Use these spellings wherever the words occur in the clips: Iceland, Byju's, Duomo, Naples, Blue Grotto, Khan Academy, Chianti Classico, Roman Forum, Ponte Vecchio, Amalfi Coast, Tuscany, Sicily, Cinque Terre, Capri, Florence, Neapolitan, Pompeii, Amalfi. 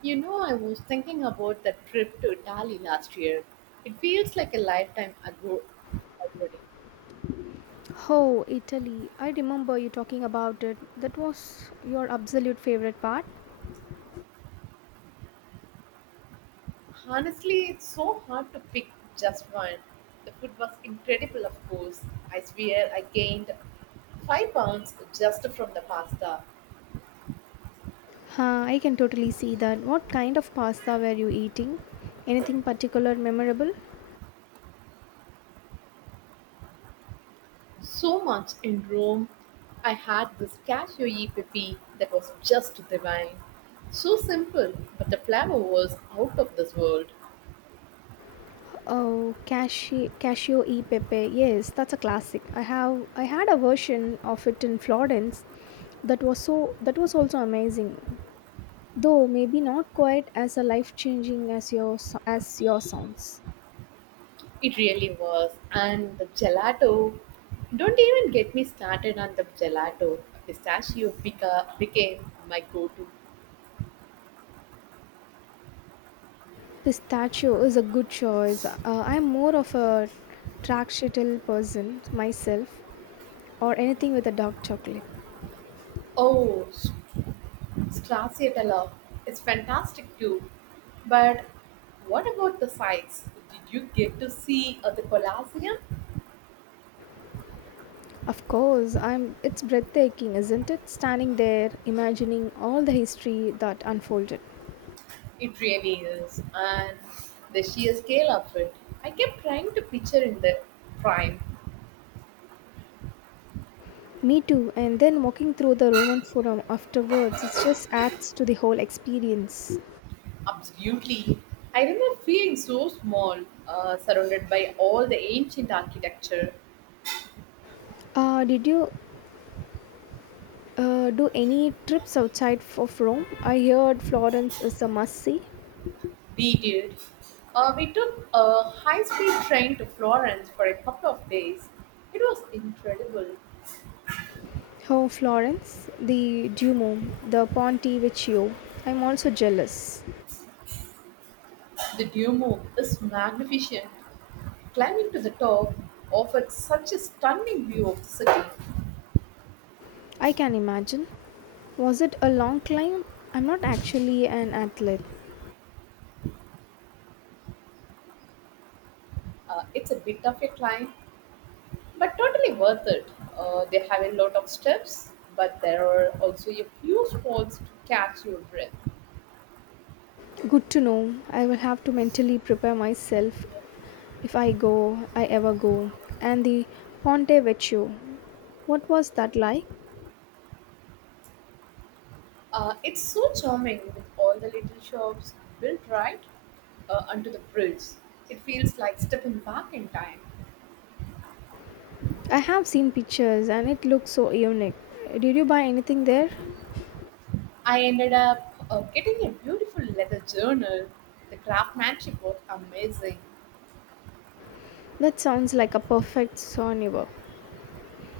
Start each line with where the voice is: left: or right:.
right: You know, I was thinking about that trip to Italy last year. It feels like a lifetime ago already.
left: Oh, Italy. I remember you talking about it. That was your absolute favorite part.
right: Honestly, it's so hard to pick just one. The food was incredible, of course. I swear I gained 5 pounds just from the pasta.
left: Huh, I can totally see that. What kind of pasta were you eating? Anything particular memorable?
right: So much in Rome. I had this cashew e pepe that was just divine. So simple, but the flavor was out of this world.
left: Oh, cashew e pepe. Yes, that's a classic. I had a version of it in Florence. That was also amazing. Though maybe not quite as a life-changing as your sounds.
right: It really was. And the gelato. Don't even get me started on the gelato. Became my go to.
left: Pistachio is a good choice. I'm more of a tracksheetle person myself, or anything with a dark chocolate.
right: Oh, s- stracciatella. It's fantastic too. But what about the sights? Did you get to see the Colosseum?
left: Of course, I'm. It's breathtaking, isn't it? Standing there, imagining all the history that unfolded.
right: It really is. And the sheer scale of it. I kept trying to picture in the prime.
left: Me too. And then walking through the Roman Forum afterwards, it just adds to the whole experience.
right: Absolutely. I remember feeling so small, surrounded by all the ancient architecture.
left: Did you do any trips outside of Rome? I heard Florence is a must see.
right: We did. We took a high speed train to Florence for a couple of days. It was incredible.
left: Oh, Florence, the Duomo, the Ponte Vecchio. I'm also jealous.
right: The Duomo is magnificent. Climbing to the top offered such a stunning view of the city.
left: I can imagine. Was it a long climb? I'm not actually an athlete.
right: It's a bit of a climb, but totally worth it. They have a lot of steps, but there are also a few spots to catch your breath.
left: Good to know. I will have to mentally prepare myself if I go, I ever go. And the Ponte Vecchio. What was that like?
right: It's so charming with all the little shops built right under the bridge. It feels like stepping back in time.
left: I have seen pictures and it looks so unique. Did you buy anything there?
right: I ended up getting a beautiful leather journal. The craftsmanship was amazing.
left: That sounds like a perfect souvenir.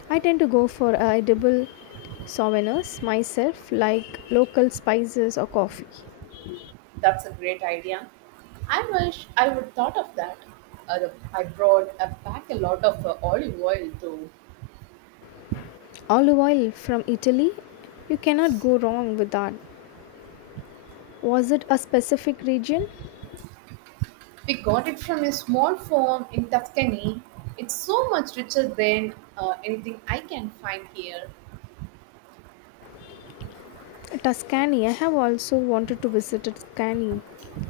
left: I tend to go for edible souvenirs myself, like local spices or coffee.
right: That's a great idea. I wish I would thought of that. I brought back a lot of olive oil though.
left: Olive oil from Italy, you cannot go wrong with that. Was it a specific region?
right: We got it from a small farm in Tuscany. It's so much richer than anything I can find here.
left: Tuscany. I have also wanted to visit Tuscany.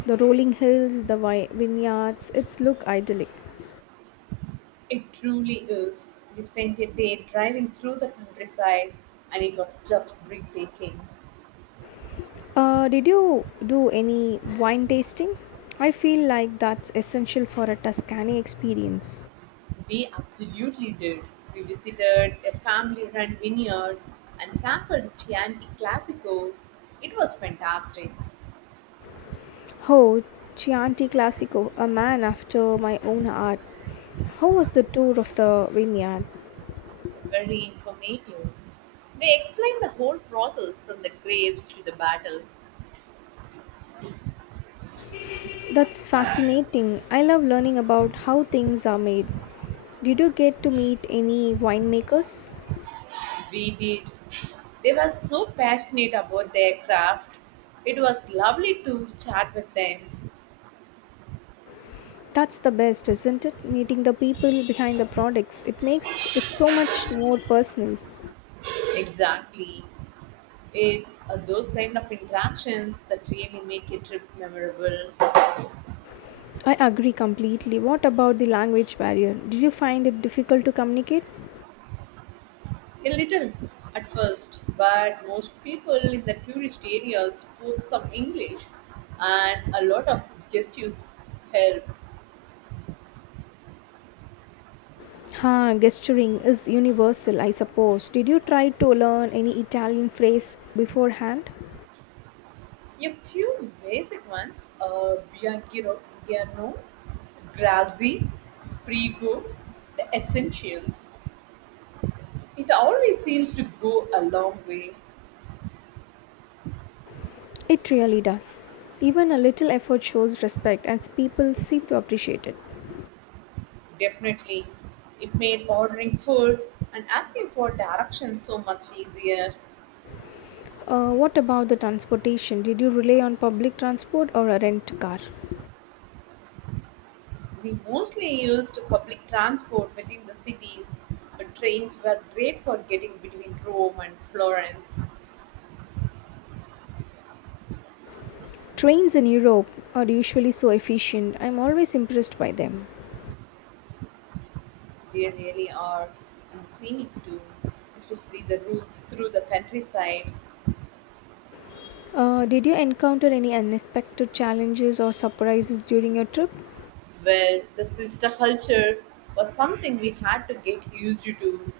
left: The rolling hills, the vineyards, it's look idyllic.
right: It truly is. We spent a day driving through the countryside and it was just breathtaking.
left: Did you do any wine tasting? I feel like that's essential for a Tuscany experience.
right: We absolutely did. We visited a family run vineyard and sampled Chianti Classico. It was fantastic,
left: Oh, Chianti Classico, a man after my own heart. How was the tour of the vineyard?
right: very informative. They explained the whole process from the grapes to the bottle.
left: That's fascinating. I love learning about how things are made. Did you get to meet any winemakers?
right: We did. They were so passionate about their craft. It was lovely to chat with them.
left: That's the best, isn't it? Meeting the people behind the products. It makes it so much more personal.
right: Exactly. It's those kind of interactions that really make a trip memorable.
left: I agree completely. What about the language barrier? Did you find it difficult to communicate?
right: A little at first, but most people in the tourist areas spoke some English and a lot of gestures help.
left: Huh, gesturing is universal, I suppose. Did you try to learn any Italian phrase beforehand?
right: A few basic ones, Bianchiro, Giano, Grazi, Prego, the essentials. It always seems to go a long way.
left: It really does. Even a little effort shows respect, and people seem to appreciate it.
right: Definitely. It made ordering food and asking for directions so much easier.
left: What about the transportation? Did you rely on public transport or a rent car?
right: We mostly used public transport within the cities, but trains were great for getting between Rome and Florence.
left: Trains in Europe are usually so efficient. I'm always impressed by them.
right: They really are, and scenic too, especially the routes through the countryside,
left: Did you encounter any unexpected challenges or surprises during your trip?
right: where the sister culture was something we had to get used to.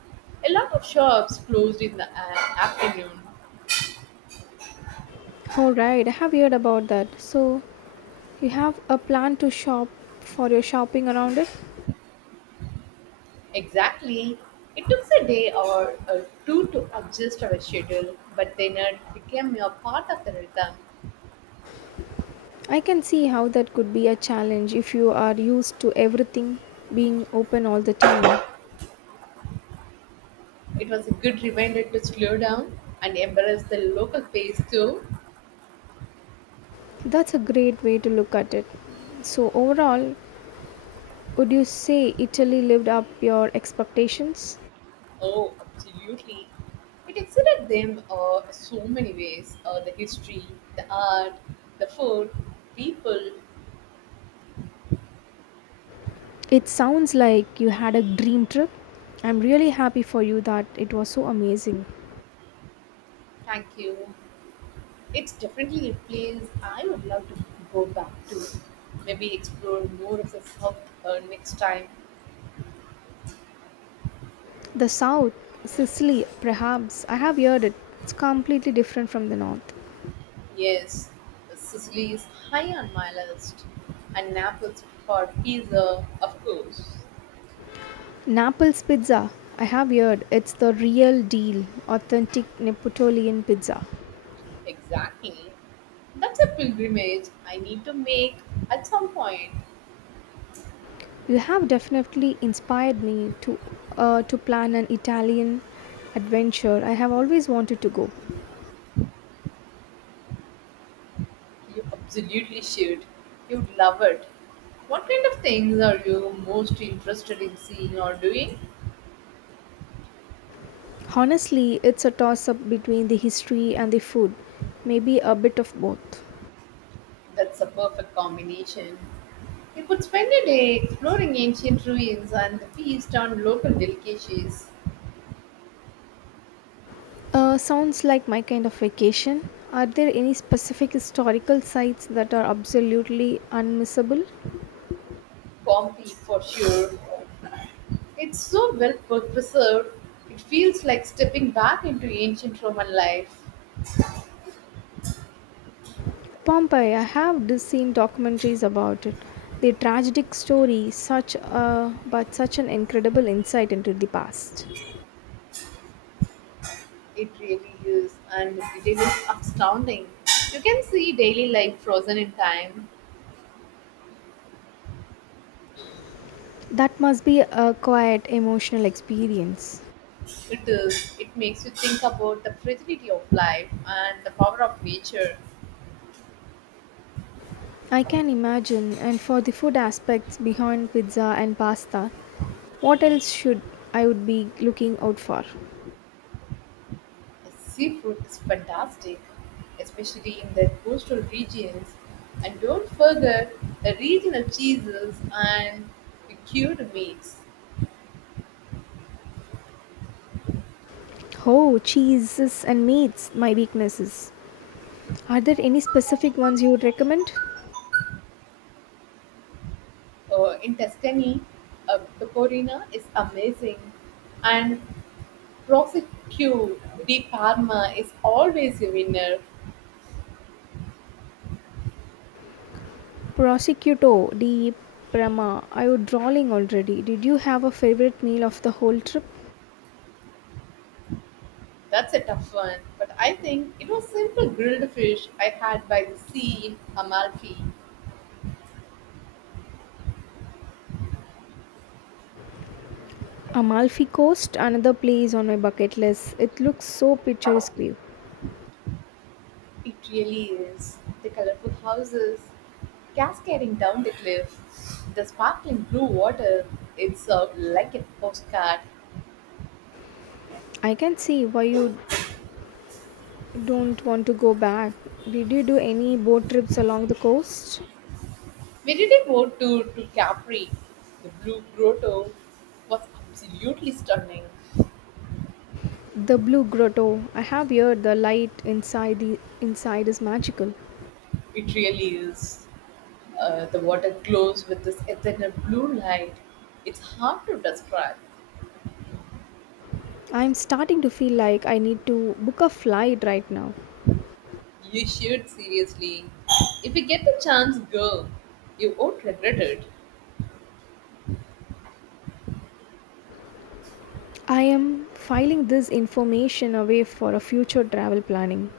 right: A lot of shops closed in the afternoon.
left: All right, I have heard about that. So, you have a plan to shop for your shopping around it?
right: Exactly. It took a day or two to adjust our schedule, but then it became a part of the rhythm.
left: I can see how that could be a challenge if you are used to everything being open all the time.
right: It was a good reminder to slow down and embrace the local pace too.
left: That's a great way to look at it. So, overall, would you say Italy lived up your expectations?
right: Oh, absolutely. It excited them so many ways, the history, the art, the food, people.
left: It sounds like you had a dream trip. I'm really happy for you that it was so amazing.
right: Thank you. It's definitely a place I would love to go back to. Maybe explore more of the South next time.
left: The south, Sicily, perhaps, I have heard it. It's completely different from the north.
right: Yes, Sicily is high on my list. And Naples for pizza, of course.
left: Naples Pizza. I have heard it's the real deal, authentic Neapolitan pizza.
right: Exactly. That's a pilgrimage I need to make at some point.
left: You have definitely inspired me to plan an Italian adventure. I have always wanted to go.
right: You absolutely should. You'd love it. What kind of things are you most interested in seeing or doing?
left: Honestly, it's a toss up between the history and the food, maybe a bit of both.
right: That's a perfect combination. You could spend a day exploring ancient ruins and feast on local delicacies.
left: Sounds like my kind of vacation. Are there any specific historical sites that are absolutely unmissable?
right: Pompeii for sure. It's so well per- preserved, it feels like stepping back into ancient Roman life.
left: Pompeii, I have seen documentaries about it. The tragic story, such a but such an incredible insight into the past.
right: It really is, and it is astounding. You can see daily life frozen in time.
left: That must be a quiet emotional experience.
right: It is. It makes you think about the fragility of life and the power of nature.
left: I can imagine. And for the food aspects behind pizza and pasta, what else should I would be looking out for?
right: The seafood is fantastic, especially in the coastal regions. And don't forget the regional cheeses and the cured meats.
left: Oh, cheeses and meats, my weaknesses. Are there any specific ones you would recommend?
right: In Tuscany, pecorina is amazing, and prosecco di Parma is always a winner.
left: Prosecutor D. Prama, are you drawling already? Did you have a favorite meal of the whole trip?
right: That's a tough one, but I think it was simple grilled fish I had by the sea in Amalfi.
left: Amalfi Coast, another place on my bucket list. It looks so picturesque.
right: It really is. The colorful houses cascading down the cliff, the sparkling blue water, it's like a postcard.
left: I can see why you don't want to go back. Did you do any boat trips along the coast?
right: We did a boat tour to Capri. The Blue Grotto was absolutely stunning.
left: The Blue Grotto. I have heard the light inside is magical.
right: It really is. The water glows with this ethereal blue light. It's hard to describe.
left: I'm starting to feel like I need to book a flight right now.
right: You should, seriously. If you get the chance, go. You won't regret it.
left: I am filing this information away for a future travel planning.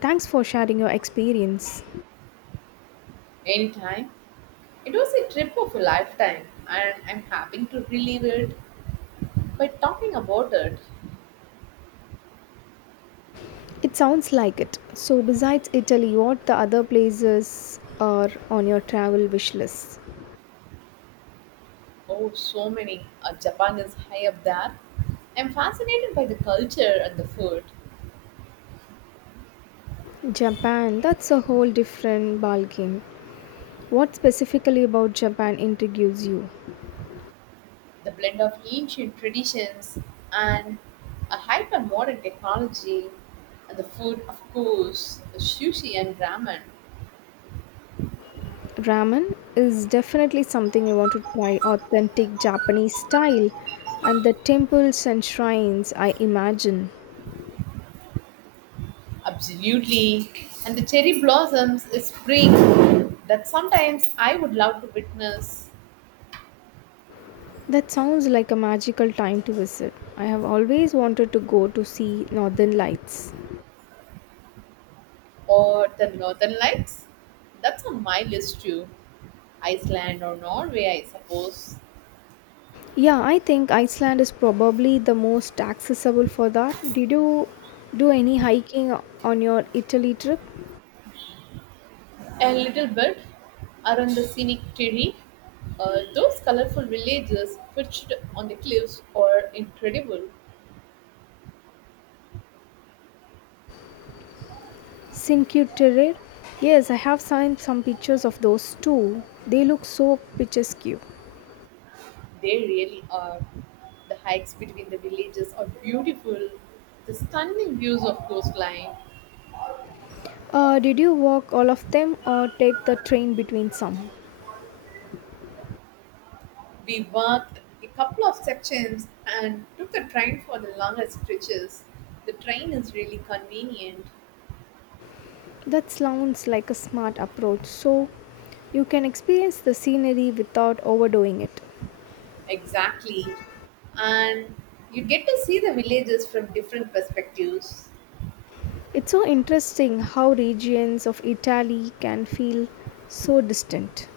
left: Thanks for sharing your experience.
right: Anytime. It was a trip of a lifetime, and I'm having to relive it by talking about it.
left: It sounds like it. So, besides Italy, what the other places are on your travel wish list?
right: Oh, so many. Japan is high up there. I'm fascinated by the culture and the food,
left: Japan, that's a whole different ballgame. What specifically about Japan intrigues you?
right: the blend of ancient traditions and a hyper modern technology, and the food, of course, the sushi and ramen.
left: Ramen is definitely something I want to try authentic Japanese style and the temples and shrines I imagine.
right: Absolutely. And the cherry blossoms is spring that sometimes I would love to witness,
left: That sounds like a magical time to visit. I have always wanted to go to see northern lights.
right: or the northern lights. That's on my list too. Iceland or Norway, I suppose.
left: Yeah, I think Iceland is probably the most accessible for that. Did you do any hiking on your Italy trip?
right: A little bit around the scenic Terry, those colorful villages perched on the cliffs are incredible.
left: Cinque Terre? Yes, I have seen some pictures of those too. They look so picturesque.
right: They really are. The hikes between the villages are beautiful. The stunning views of coastline.
left: Did you walk all of them or take the train between some?
right: We walked a couple of sections and took the train for the longer stretches. The train is really convenient.
left: That sounds like a smart approach. So you can experience the scenery without overdoing it.
right: Exactly. And you get to see the villages from different perspectives.
left: It's so interesting how regions of Italy can feel so distant.